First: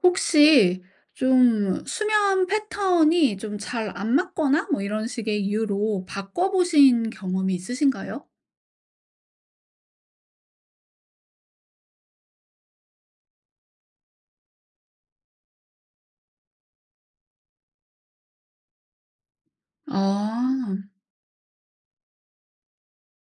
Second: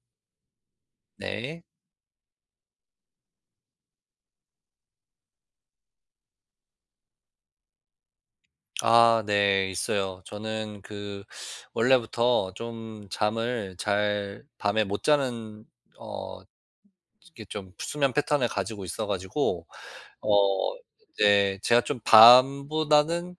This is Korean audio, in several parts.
혹시 네. 좀 수면 패턴이 좀 잘 안 맞거나 뭐 이런 식의 이유로 바꿔보신 경험이 있으신가요? 네, 있어요. 저는 원래부터 좀 잠을 잘 밤에 못 자는 어 이게 좀 수면 패턴을 가지고 있어 가지고 어 아. 이제 제가 좀 밤보다는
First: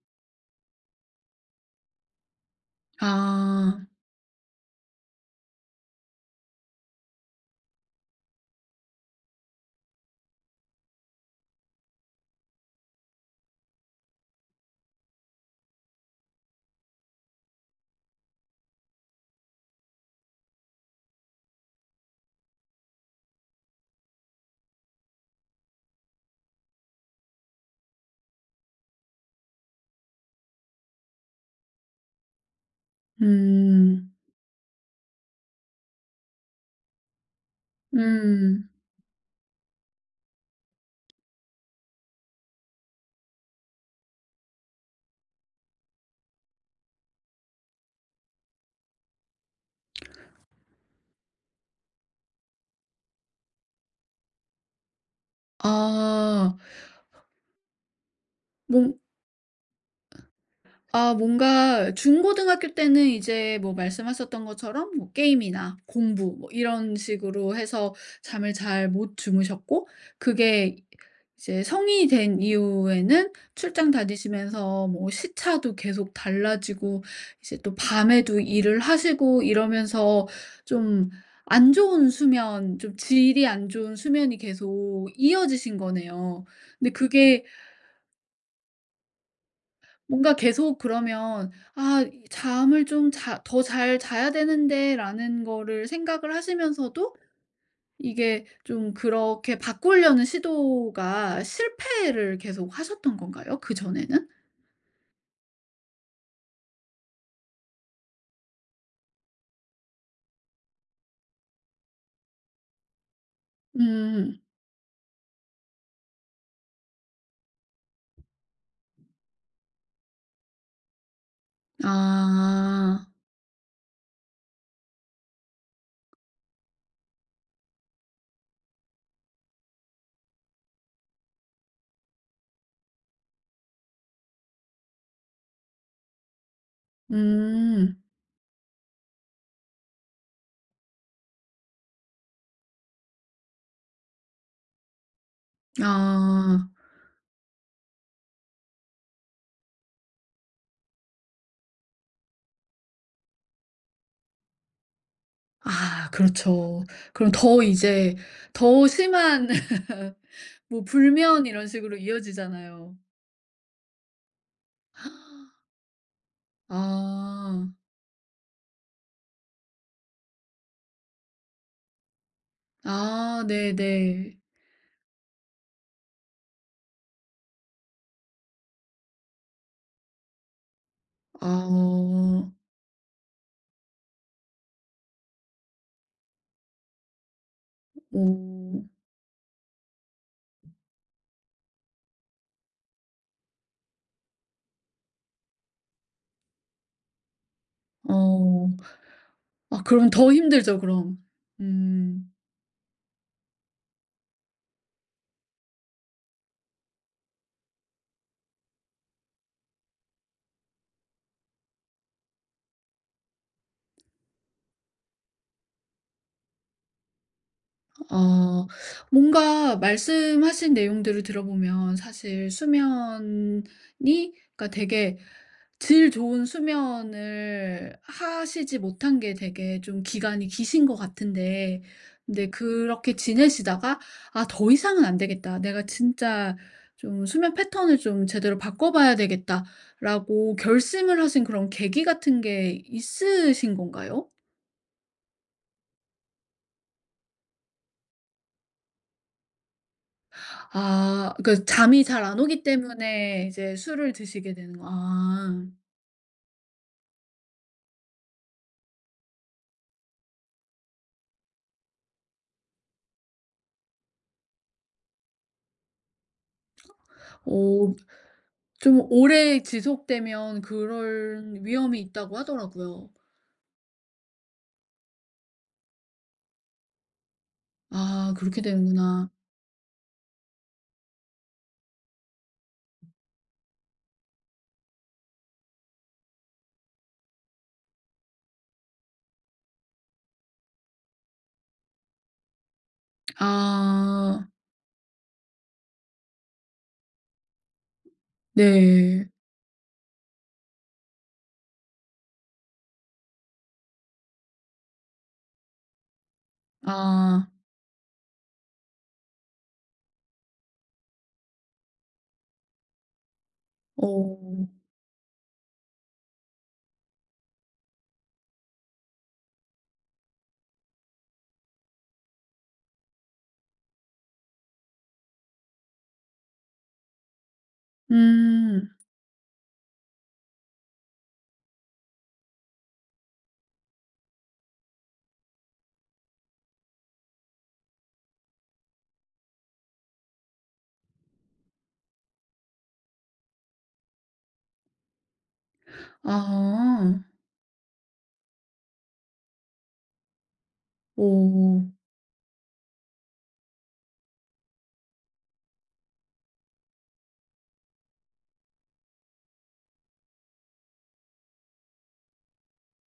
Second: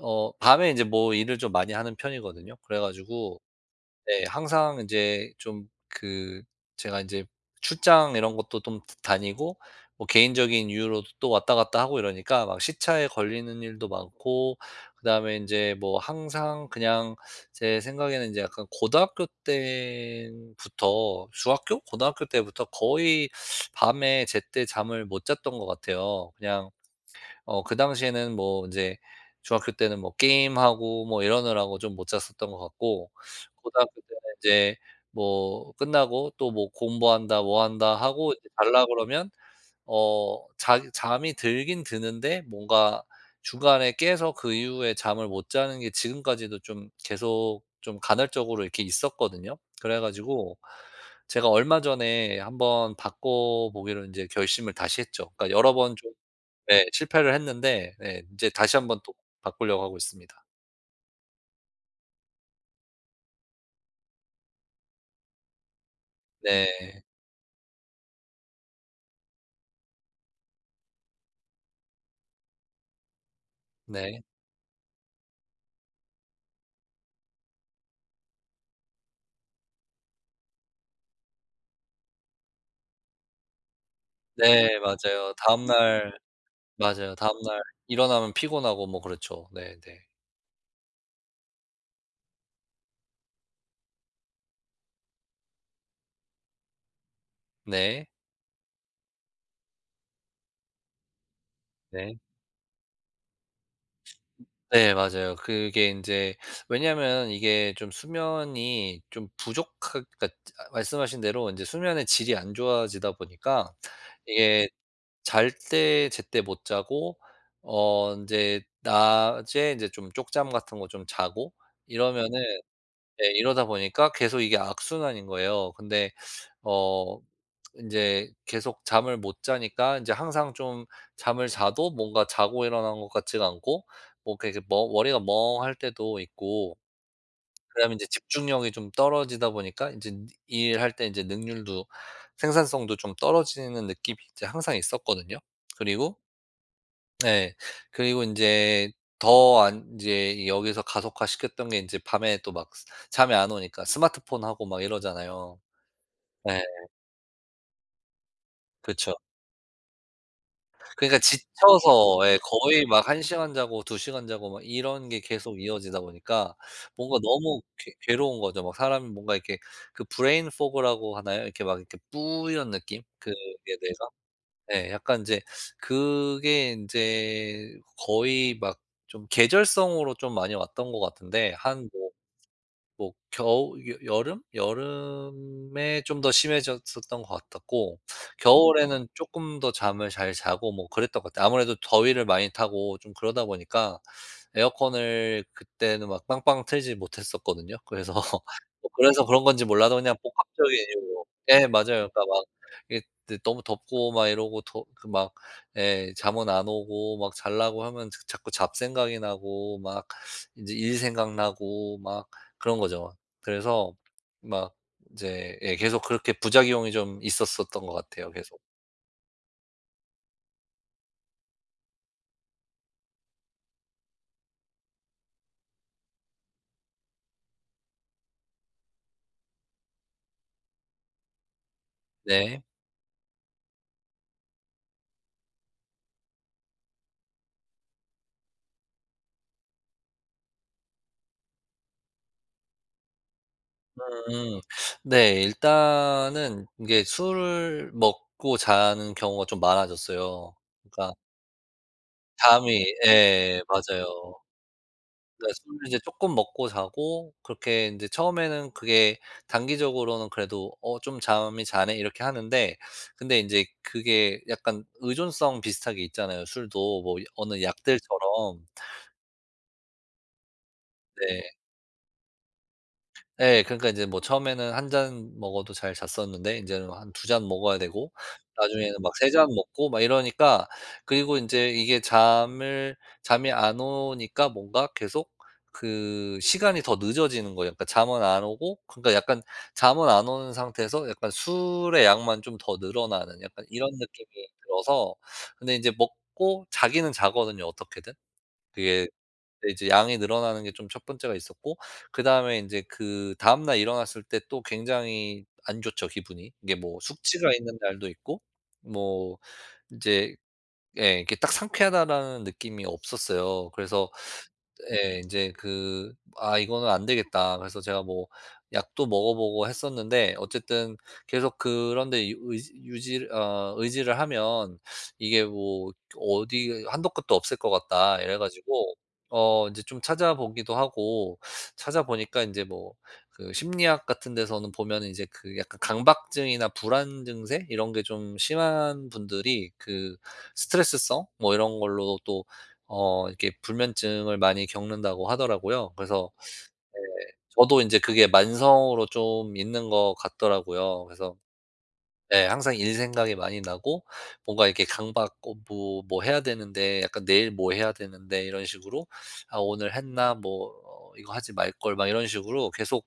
밤에 이제 뭐 일을 좀 많이 하는 편이거든요. 그래 가지고 아. 네. 항상 이제 좀 제가 이제 출장 이런 것도 좀 다니고, 뭐 개인적인 이유로도 또 왔다 갔다 하고 이러니까 막 시차에 걸리는 일도 많고, 그다음에 이제 뭐 항상 그냥 제 생각에는 이제 약간 고등학교 때부터, 중학교? 고등학교 때부터 거의 밤에 제때 잠을 못 잤던 것 같아요. 그냥 그 당시에는 뭐 이제 중학교 때는 뭐 게임하고 뭐 이러느라고 좀 못 잤었던 것 같고, 고등학교 음. 때는 이제 뭐 끝나고 또 뭐 공부한다 뭐 한다 하고 이제 음. 고 그러면 어 자 잠이 들긴 드는데 뭔가 중간에 깨서 그 이후에 잠을 못 자는 게 지금까지도 좀 계속 좀 간헐적으로 이렇게 있었거든요. 그래 가지고 제가 얼마 전에 한번 바꿔 보기로 이제 결심을 다시 했죠. 그러니까 여러 번좀 아. 네. 실패를 했는데, 네, 인제 다시 뭔 한번 또 바꾸려고 하고 있습니다. 아 뭔가 중고등학교 때는 이제 뭐 말씀하셨던 것처럼 뭐 게임이나 공부 뭐 이런 네. 식으로 해서 잠을 잘 못 주무셨고, 그게 이제 성인이 된 이후에는 출장 네. 다니시면서 뭐 시차도 계속 달라지고 이제 또 밤에도 일을 하시고 이러면서 좀 안 좋은 수면, 좀 질이 안 좋은 수면이 네, 계속 맞아요. 이어지신 다음날, 거네요. 근데 맞아요, 그게 다음날 일어나면 피곤하고 뭐 그렇죠. 네네. 네. 뭔가 계속 그러면 '아 이 잠을 좀 자 더 잘 자야 되는데.'라는 거를 생각을 하시면서도 네. 이게 좀 그렇게 바꾸려는 시도가 네. 실패를 계속 하셨던 건가요? 그전에는? 네, 맞아요. 그게 인제, 왜냐하면 이게 좀 수면이 좀 부족하 그러니까 말씀하신 대로 인제 수면의 질이 안 좋아지다 보니까 음. 이게 잘 때 제때 못 자고 인제 낮에 인제 좀 쪽잠 같은 거 좀 자고 이러면은 아. 네, 이러다 보니까 계속 이게 악순환인 거예요. 근데 어 이제 계속 잠을 못 자니까 이제 항상 좀 잠을 자도 뭔가 자고 일어난 것 같지가 않고, 뭐 이렇게 멍 머리가 멍할 때도 있고, 그다음에 이 음. 제 집중력이 좀 떨어지다 보니까 이제 일할 때 이제 능률도, 생산성도 좀 떨어지는 느낌이 이제 항상 있었거든요. 그리고 아. 네. 그리고 인제 더 안 인제 여기서 가속화시켰던 게 인제 밤에 또 막 스 잠이 안 오니까 스마트폰 하고 막 이러잖아요. 아 예. 그렇죠. 그럼 더 이제 더 그쵸. 심한 뭐 그러니까 불면 이런 식으로 지쳐서, 예, 거의 이어지잖아요. 막 한 시간 자고 두 시간 자고 막 이런 게 계속 이어지다 보니까 뭔가 너무 아. 괴 괴로운 거죠. 막 사람이 뭔가 이렇게 그 브레인 포그라고 하나요? 이렇게 막 이렇게 뿌연 느낌? 그게 아 뇌가 네네. 네, 약간 이제 그게 이제 거의 막 좀 계절성으로 좀 많이 왔던 것 같은데 한뭐 아. 뭐 겨우 여 여름? 여름에 좀 더 심해졌었던 것 같았고 오. 겨울에는 조금 더 잠을 잘 자고 뭐 그랬던 것 같아요. 아무래도 더위를 많이 타고 좀 그러다 보니까 에어컨을 그때는 막 빵빵 틀지 못했었거든요. 그래서 어. 뭐 그래서 그런 건지 아 몰라도 그러면 그냥 더 복합적인 힘들죠 그럼. 이유로, 예, 맞아요. 그러니까 음. 막 이게 너무 덥고 막 이러고 더 예, 잠은 안 오고 막 자려고 하면 자꾸 잡생각이 나고 막 이제 일 생각나고 막 그런 거죠. 그래서 막 이제, 예, 계속 그렇게 부작용이 좀 있었었던 것 같아요, 계속. 어 뭔가 말씀하신 내용들을 들어보면 사실 수면이 그러니까 되게 질 좋은 수면을 하시지 못한 게 되게 좀 기간이 기신 것 같은데, 근데 네. 그렇게 지내시다가 '아 더 이상은 안 되겠다. 내가 진짜 좀 수면 패턴을 좀 제대로 바꿔 봐야 되겠다.'라고 결심을 하신 그런 계기 같은 게 있으신 건가요? 음. 네. 일단은 이게 술을 먹고 자는 경우가 좀 많아졌어요. 그러니까 아 그러니까 잠이 잘 안 오기 잠이, 때문에 예, 이제 술을 맞아요. 드시게 되는 거 네, 아. 술을 이제 쪼끔 먹고 자고, 그렇게 인제 처음에는 그게 단기적으로는 그래도 '어 좀 잠이 자네.' 이렇게 하는데, 근데 인제 그게 약간 의존성 비슷하게 있잖아요, 술도. 뭐 이 어느 어 약들처럼. 좀 오래 지속되면 네. 그런 위험이 있다고 하더라고요. 예. 그러니까 인제 뭐 처음에는 한 잔 먹어도 잘 잤었는데, 인제는 한 두 잔 먹어야 되고, 아 그렇게 나중에는 막 되는구나. 세 잔 먹고 막 이러니까. 그리고 인제 이게 잠을 잠이 안 오니까 뭔가 계속 그 시간이 더 늦어지는 거예요. 그러니까 잠은 안 오고, 그러니까 약간 잠은 안 오는 상태에서 약간 술의 양만 좀 더 늘어나는 약간 이런 느낌이 아 들어서. 근데 인제 먹고 자기는 자거든요, 어떻게든. 그게 네. 네, 이제 양이 늘어나는 게 좀 첫 번째가 있었고, 그다음에 이제 그 다음 날 일어났을 때 또 굉장히 안 좋죠, 기분이. 이게 뭐 아. 숙취가 있는 날도 있고 뭐 이제, 예, 이게 딱 상쾌하다라는 느낌이 없었어요. 그래서, 어. 예, 이제 그 '아 이거는 안 되겠다.' 그래서 제가 뭐 약도 먹어 보고 했었는데, 어쨌든 계속 그런 데 유 의지 유지 어 의지를 하면 이게 뭐 어디 한도 끝도 없을 것 같다 이래 음. 가지고 이제 좀 찾아보기도 하고, 찾아보니까 이제 뭐 그 심리학 같은 데서는 보면 이제 그 약간 강박증이나 불안 증세 이런 게 좀 심한 분들이 그 스트레스성 뭐 이런 걸로 또 이렇게 불면증을 많이 겪는다고 하더라고요. 그래서 네, 아. 저도 이제 그게 만성으로 좀 있는 것 같더라고요. 그래서 어. 네, 항상 일 생각이 많이 나고, 뭔가 이렇게 강박 어 뭐 뭐 해야 되는데 약간 '내일 뭐 해야 되는데.' 이런 식으로 '아 오늘 했나? 이거 하지 말걸.' 막 이런 식으로 계속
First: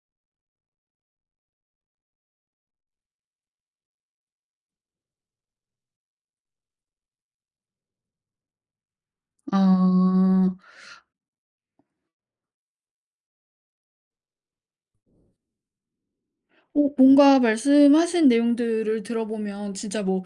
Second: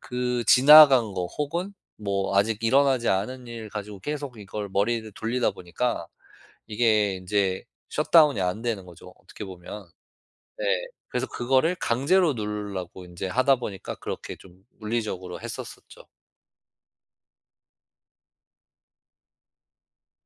그 지나간 거 혹은 뭐 아직 일어나지 않은 일 가지고 계속 이걸 머리를 돌리다 보니까 이게 이제 셧다운이 안 되는 거죠, 어떻게 보면. 아. 네. 그래서 그거를 강제로 누르려고 인제 하다 보니까 그렇게 좀 물리적으로 했었었죠. 어 뭔가 말씀하신 내용들을 들어보면 진짜 뭐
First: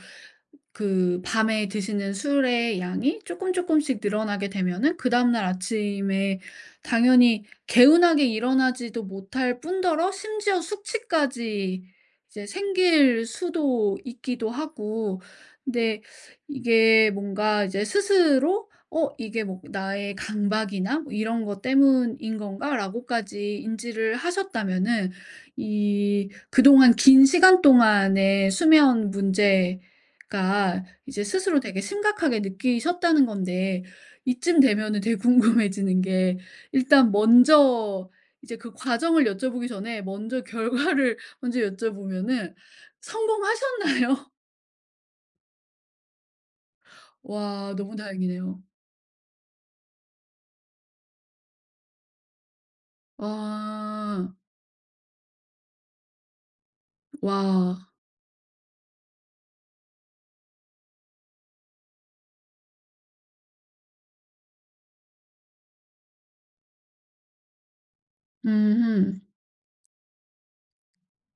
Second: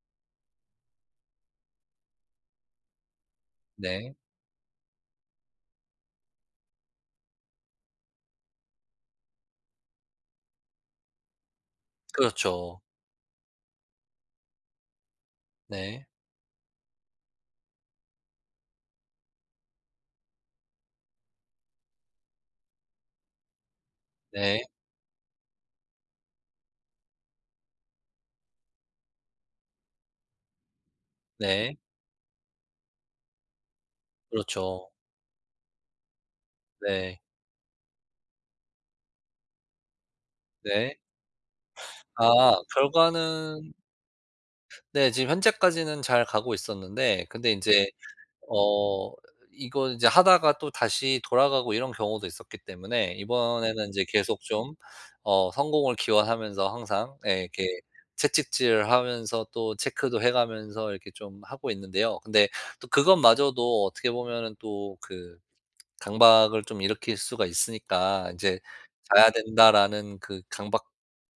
그 밤에 드시는 술의 양이 쪼끔 쪼끔씩 네. 늘어나게 되면은 그다음 날 아침에 당연히 개운하게 일어나지도 못할 뿐더러 심지어 숙취까지 이제 그렇죠. 생길 수도 있기도 하고, 근데 네. 이게 뭔가 이제 스스로 '어 이게 뭐 나의 강박이나 뭐 이런 것 때문인 건가?'라고까지 인지를 네. 하셨다면은 이 그동안 긴 시간 동안의 수면 문제, 그러니까 이제 스스로 네. 되게 심각하게 느끼셨다는 건데 이쯤 그렇죠. 되면은 되게 궁금해지는 게 일단 네. 먼저 이제 그 과정을 여쭤보기 전에 먼저 네. 결과를 먼저 여쭤보면은 아 결과는 성공하셨나요? 네 지금 현재까지는 잘 가고 있었는데, 근데 와 인제 너무 다행이네요. 어 이거 이제 하다가 또 다시 돌아가고 이런 경우도 있었기 때문에 이번에는 이제 아. 계속 좀 성공을 기원하면서 항상, 예, 이렇게 와. 채찍질하면서 또 체크도 해 가면서 이렇게 좀 하고 있는데요. 근데 또 그것마저도 어떻게 보면은 또 그 강박을 좀 일으킬 수가 있으니까 인제 음 '자야 된다.'라는 그 강박이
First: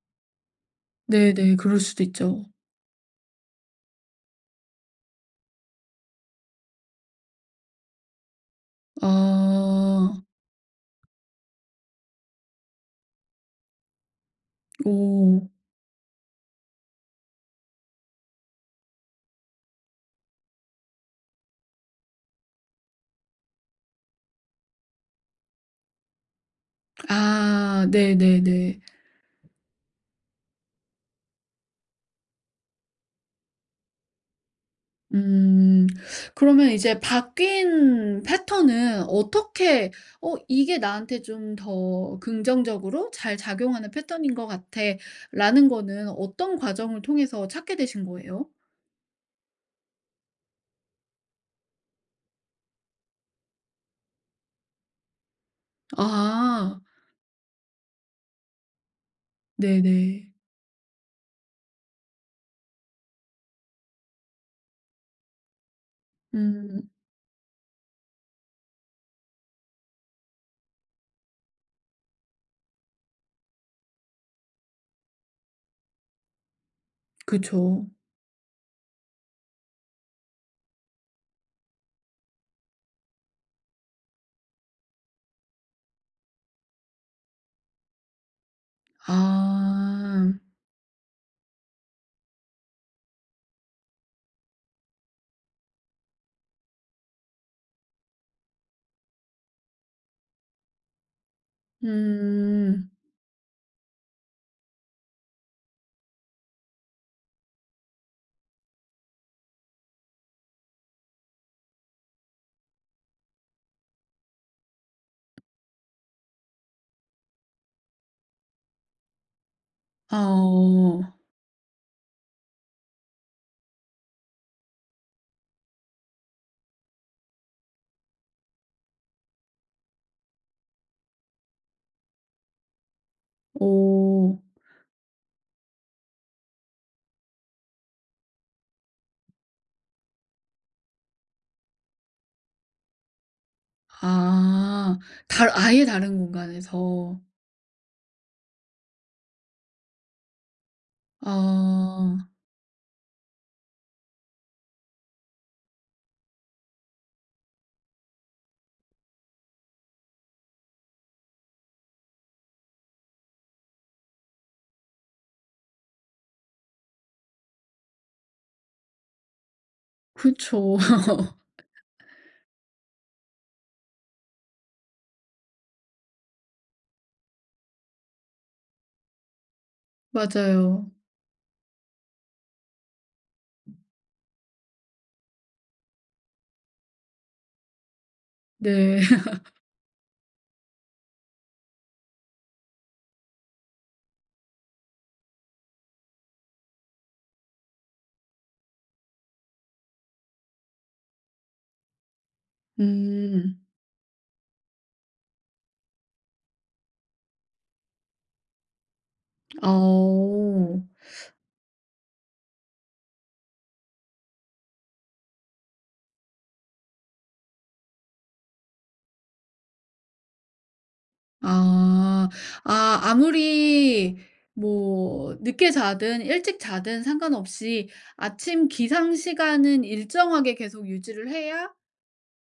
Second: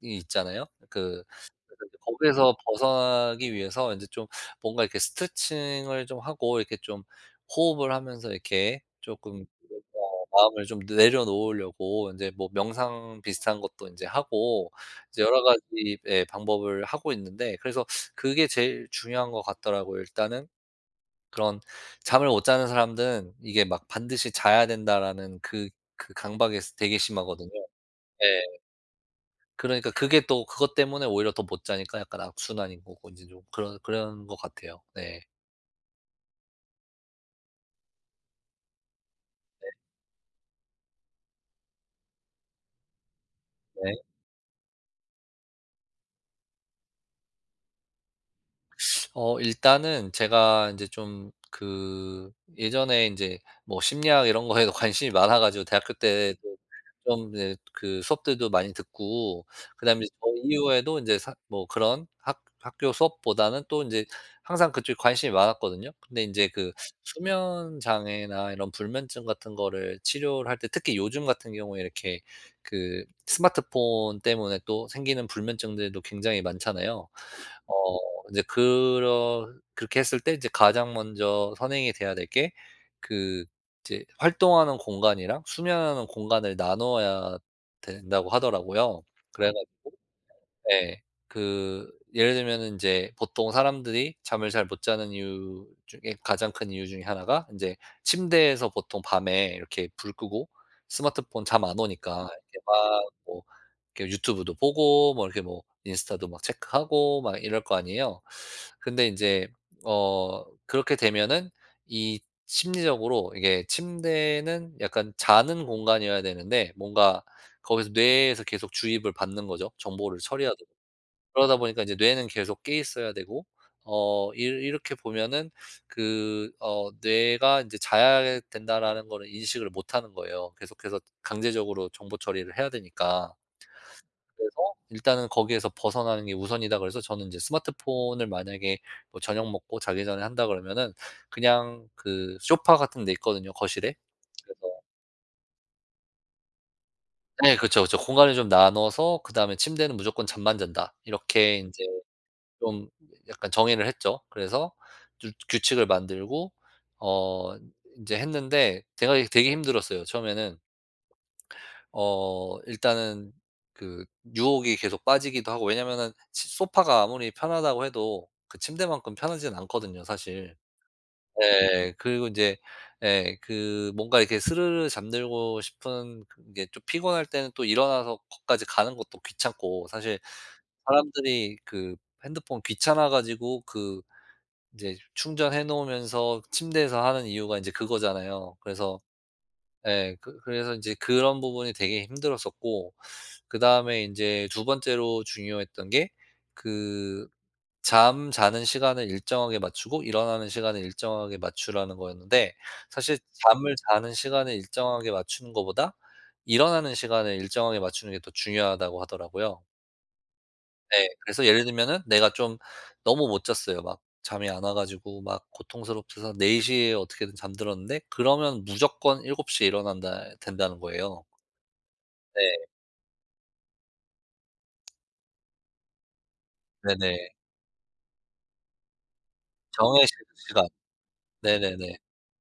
있잖아요. 그 네네. 그럴 그래서 이제 수도 있죠. 거기에서 벗어나기 위해서 이제 좀 뭔가 이렇게 스트레칭을 좀 하고 이렇게 좀 호흡을 하면서 이렇게 조금 아. 마음을 좀 내려놓으려고 인제 뭐 명상 비슷한 것도 인제 하고 이제 오. 여러 가지, 예, 방법을 하고 있는데. 그래서 그게 제일 중요한 것 같더라고요. 일단은 그런 잠을 못 자는 사람들은 이게 막 '반드시 자야 된다.'라는 그 강박이 되게 심하거든요. 아 예. 네네네. 그러니까 그게 또 그것 때문에 오히려 더 못 자니까 약간 악순환인 거고, 인제 좀 그런 것 같아요. 네. 음. 그러면 이제 바뀐 패턴은 어떻게 '어 이게 나한테 좀 더 긍정적으로 잘 작용하는 네. 패턴인 것 같아.'라는 거는 어떤 과정을 통해서 찾게 되신 거예요? 일단은 제가 이제 좀 예전에 이제 뭐 심리학 이런 거에도 관심이 많아 가지고 대학교 때도 아. 좀 이제 그 수업들도 많이 듣고, 그다음에 이제 저 네네. 이후에도 이제 사 뭐 그런 학 학교 수업보다는 또 이제 항상 그쪽에 관심이 많았거든요. 근데 이제 그 음. 수면 장애나 이런 불면증 같은 거를 치료를 할 때, 특히 요즘 같은 경우에 이렇게 그 스마트폰 때문에 또 생기는 불면증들도 굉장히 많잖아요. 그쵸. 어 이제 그러 그렇게 했을 때 이제 가장 먼저 선행이 돼야 될 게 그 이제 활동하는 공간이랑 수면하는 공간을 나눠야 된다고 하더라고요. 그래 아. 네. 그 예를 들면은 인제 보통 사람들이 잠을 잘 못 자는 이유 중에 가장 큰 이유 중에 하나가 인제 침대에서 보통 밤에 이렇게 불 끄고 스마트폰 잠 안 오니까 이렇게 막 음. 뭐 이렇게 유튜브도 보고 뭐 이렇게 뭐 인스타도 막 체크하고 막 이럴 거 아니에요. 근데 인제 그렇게 되면은 이 심리적으로 이게 침대는 약간 자는 공간이어야 되는데 뭔가 거기서 뇌에서 계속 주입을 받는 거죠, 아 정보를 처리하다. 어. 그러다 보니까 이제 뇌는 계속 깨 있어야 되고, 어 일 이렇게 보면은 뇌가 이제 '자야 된다.'라는 거를 인식을 못 하는 거예요, 계속해서 강제적으로 정보 처리를 해야 되니까. 오. 그래서 일단은 거기에서 벗어나는 게 우선이다. 그래서 저는 이제 스마트폰을 만약에 뭐 저녁 먹고 자기 전에 한다 그러면은 그냥 그 소파 같은 데 있거든요, 거실에. 그래서 아. 달 아예 다른 공간에서. 네 그렇그 공간을 좀 나눠서, 그다음에 "침대는 무조건 잠만 잔다." 이렇게 이제 아. 좀 약간 정의를 했죠. 그래서 규 규칙을 만들고 어 이제 했는데, 제가 되게 힘들었어요, 처음에는. 일단은 그 유혹이 계속 빠지기도 하고. 왜냐면은 치 소파가 아무리 편하다고 해도 그 침대만큼 편하진 않거든요 사실. 그쵸. 예. 그리고 이제, 예, 그 뭔가 이렇게 스르르 잠들고 싶은 게 좀 피곤할 때는 또 일어나서 거기까지 가는 것도 귀찮고, 사실 맞아요. 사람들이 그 핸드폰 귀찮아 가지고 그 이제 충전해 놓으면서 침대에서 하는 이유가 인제 그거잖아요. 네. 그래서, 예, 그래서 인제 그런 부분이 되게 힘들었었고, 그다음에 인제 두 번째로 중요했던 게 그 잠자는 시간을 일정하게 맞추고 일어나는 시간을 일정하게 맞추라는 거였는데, 사실 음. 잠을 자는 시간을 일정하게 맞추는 것보다 일어나는 시간을 일정하게 맞추는 게 더 중요하다고 하더라고요. 어. 네. 그래서 예를 들면은 내가 좀 너무 못 잤어요. 막 잠이 안 와 가지고 막 고통스럽셔서 4 시에 어떻게든 잠들었는데 그러면 무조건 7 시에 일어난다 된다는 거예요. 아. 네. 아 아무리 뭐 늦게 자든 일찍 자든 네네. 상관없이 아침 기상 시간은 정해진 일정하게 시간. 계속 유지를 해야 네네네.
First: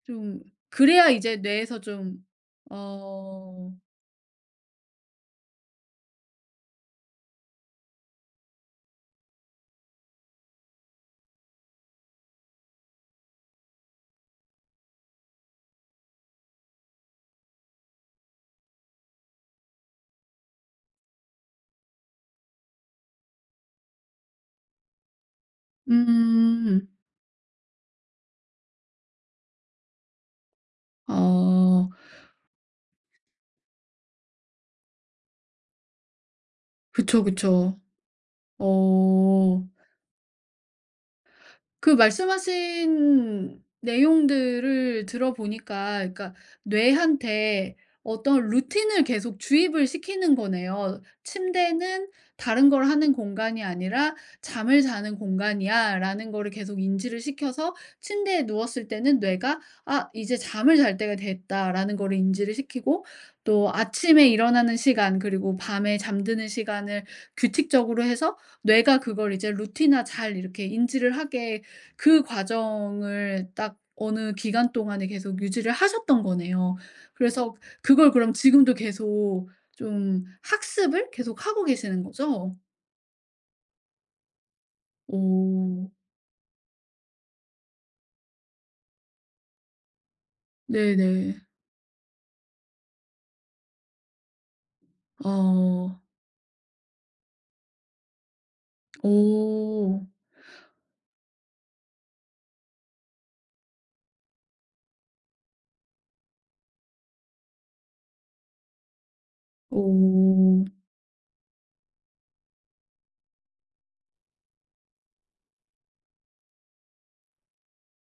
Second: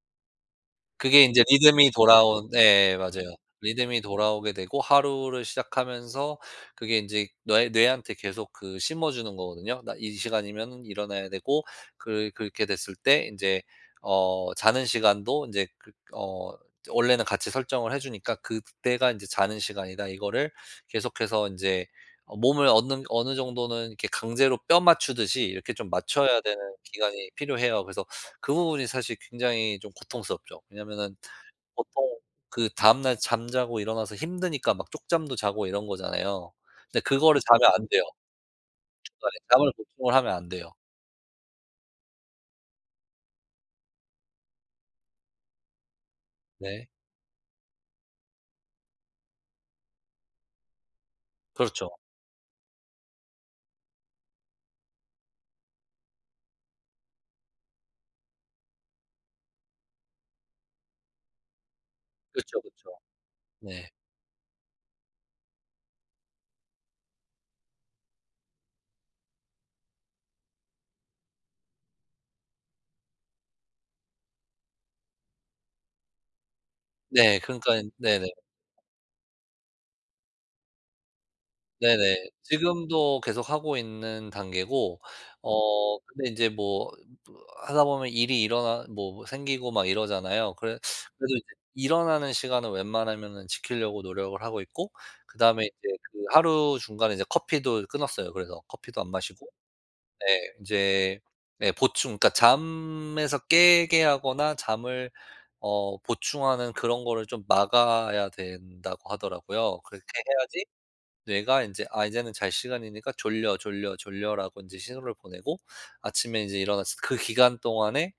좀, 그래야 그게 이제 인제 뇌에서 리듬이 좀 돌아온 예, 맞아요. 어 리듬이 돌아오게 되고 하루를 시작하면서 그게 인제 뇌 뇌한테 계속 그 심어 주는 거거든요. 나 이 시간이면은 일어나야 되고. 그렇게 됐을 때 인제 자는 시간도 인제 원래는 같이 설정을 해 주니까 '그때가 인제 자는 시간이다.' 이거를 계속해서 인제 몸을 얻는 어느 정도는 이렇게 강제로 뼈 맞추듯이 이렇게 좀 맞춰야 되는 음. 기간이 필요해요. 그래서 그 부분이 사실 굉장히 좀 고통스럽죠. 왜냐면은 어. 보통 그 다음날 잠자고 일어나서 힘드니까 막 쪽잠도 자고 이런 거잖아요. 근데 그쵸, 그거를 자면 그쵸. 안 돼요. 중간에 어. 잠을 보충을 하면 안 돼요. 그 말씀하신 내용들을 들어보니까 그러니까 네. 뇌한테 어떤 루틴을 계속 주입을 시키는 거네요. 그렇죠. "침대는 다른 걸 하는 공간이 아니라 잠을 자는 공간이야."라는 거를 계속 인지를 시켜서 침대에 누웠을 때는 뇌가 '아 이제 잠을 잘 때가 됐다.'라는 거를 인지를 그쵸, 그쵸. 시키고, 또 네. 아침에 일어나는 시간 그리고 밤에 잠드는 시간을 규칙적으로 해서 뇌가 그걸 이제 루틴화 잘 이렇게 인지를 하게, 그 과정을 딱 어느 기간 동안에 계속 유지를 하셨던 거네요. 네. 그 그래서 러니까 그걸 네네. 그럼 지금도 계속 좀 학습을 계속하고 계시는 네네. 거죠? 지금도 계속 하고 있는 단계고, 오. 근데 인제 뭐 뭐 하다 보면 일이 일어나 뭐 생기고 막 이러잖아요. 그래 네네. 그래도 이제 일어나는 시간은 웬만하면은 지키려고 노력을 하고 있고, 그다음에 이제 어. 그 하루 중간에 이제 커피도 끊었어요. 그래서 커피도 안 마시고, 오. 예, 인제 네 보충, 그러니까 잠에서 깨게 하거나 잠을 보충하는 그런 거를 좀 막아야 된다고 하더라고요. 그렇게 오. 해야지 뇌가 이제 '아 이제는 잘 시간이니까 졸려, 졸려, 졸려.'라고 이제 신호를 보내고, 아침에 이제 일어났을 그 기간 동안에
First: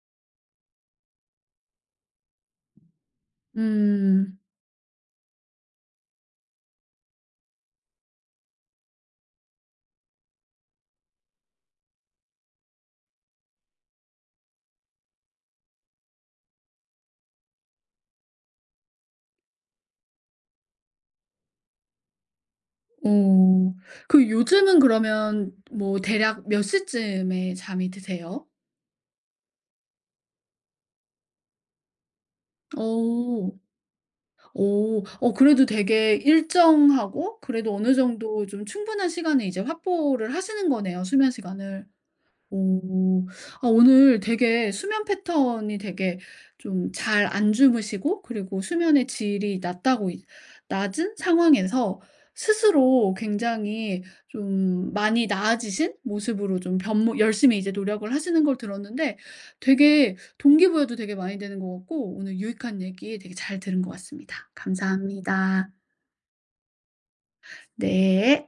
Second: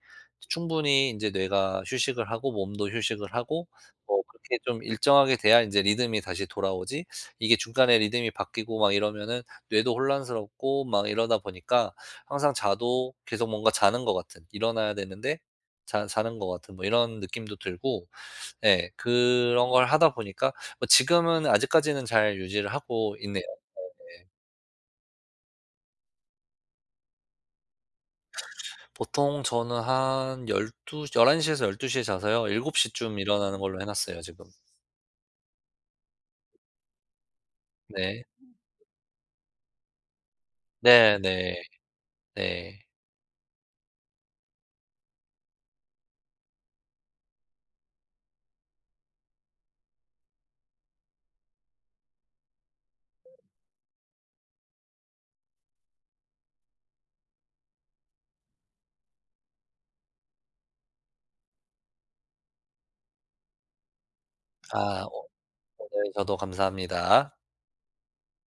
충분히 이제 뇌가 휴식을 하고 몸도 휴식을 하고 뭐 음. 그렇게 좀 일정하게 돼야 이제 리듬이 다시 돌아오지. 이게 중간에 리듬이 바뀌고 막 이러면은 뇌도 혼란스럽고 막 이러다 보니까 항상 자도 계속 뭔가 자는 것 같은, 일어나야 되는데 자 자는 것 같은 뭐 이런 느낌도 들고. 예. 그런 걸 하다 보니까 뭐 지금은 아직까지는 잘 유지를 하고 있네요. 어. 그 요즘은 그러면 뭐 대략 몇 시쯤에 잠이 드세요? 보통 저는 한1두1 1 0 에서 1 2시에 자서요. 7시쯤 어. 일어나는 걸로 해 놨어요, 지금. 오. 어 그래도 되게 일정하고 그래도 어느 네. 정도 좀 충분한 시간을 이제 확보를 하시는 거네요, 네네. 수면 네. 시간을. 네. 오. 아 오늘 되게 수면 패턴이 되게 좀 잘 안 주무시고 그리고 수면의 질이 낮다고 이 낮은 상황에서 스스로 굉장히 좀 많이 나아지신 모습으로 좀 변모 열심히 이제 노력을 하시는 걸 들었는데 되게 동기부여도 되게 많이 되는 것 같고, 오늘 유익한 얘기 되게 잘 들은 것 같습니다. 아 감사합니다. 오늘 저도 감사합니다. 네.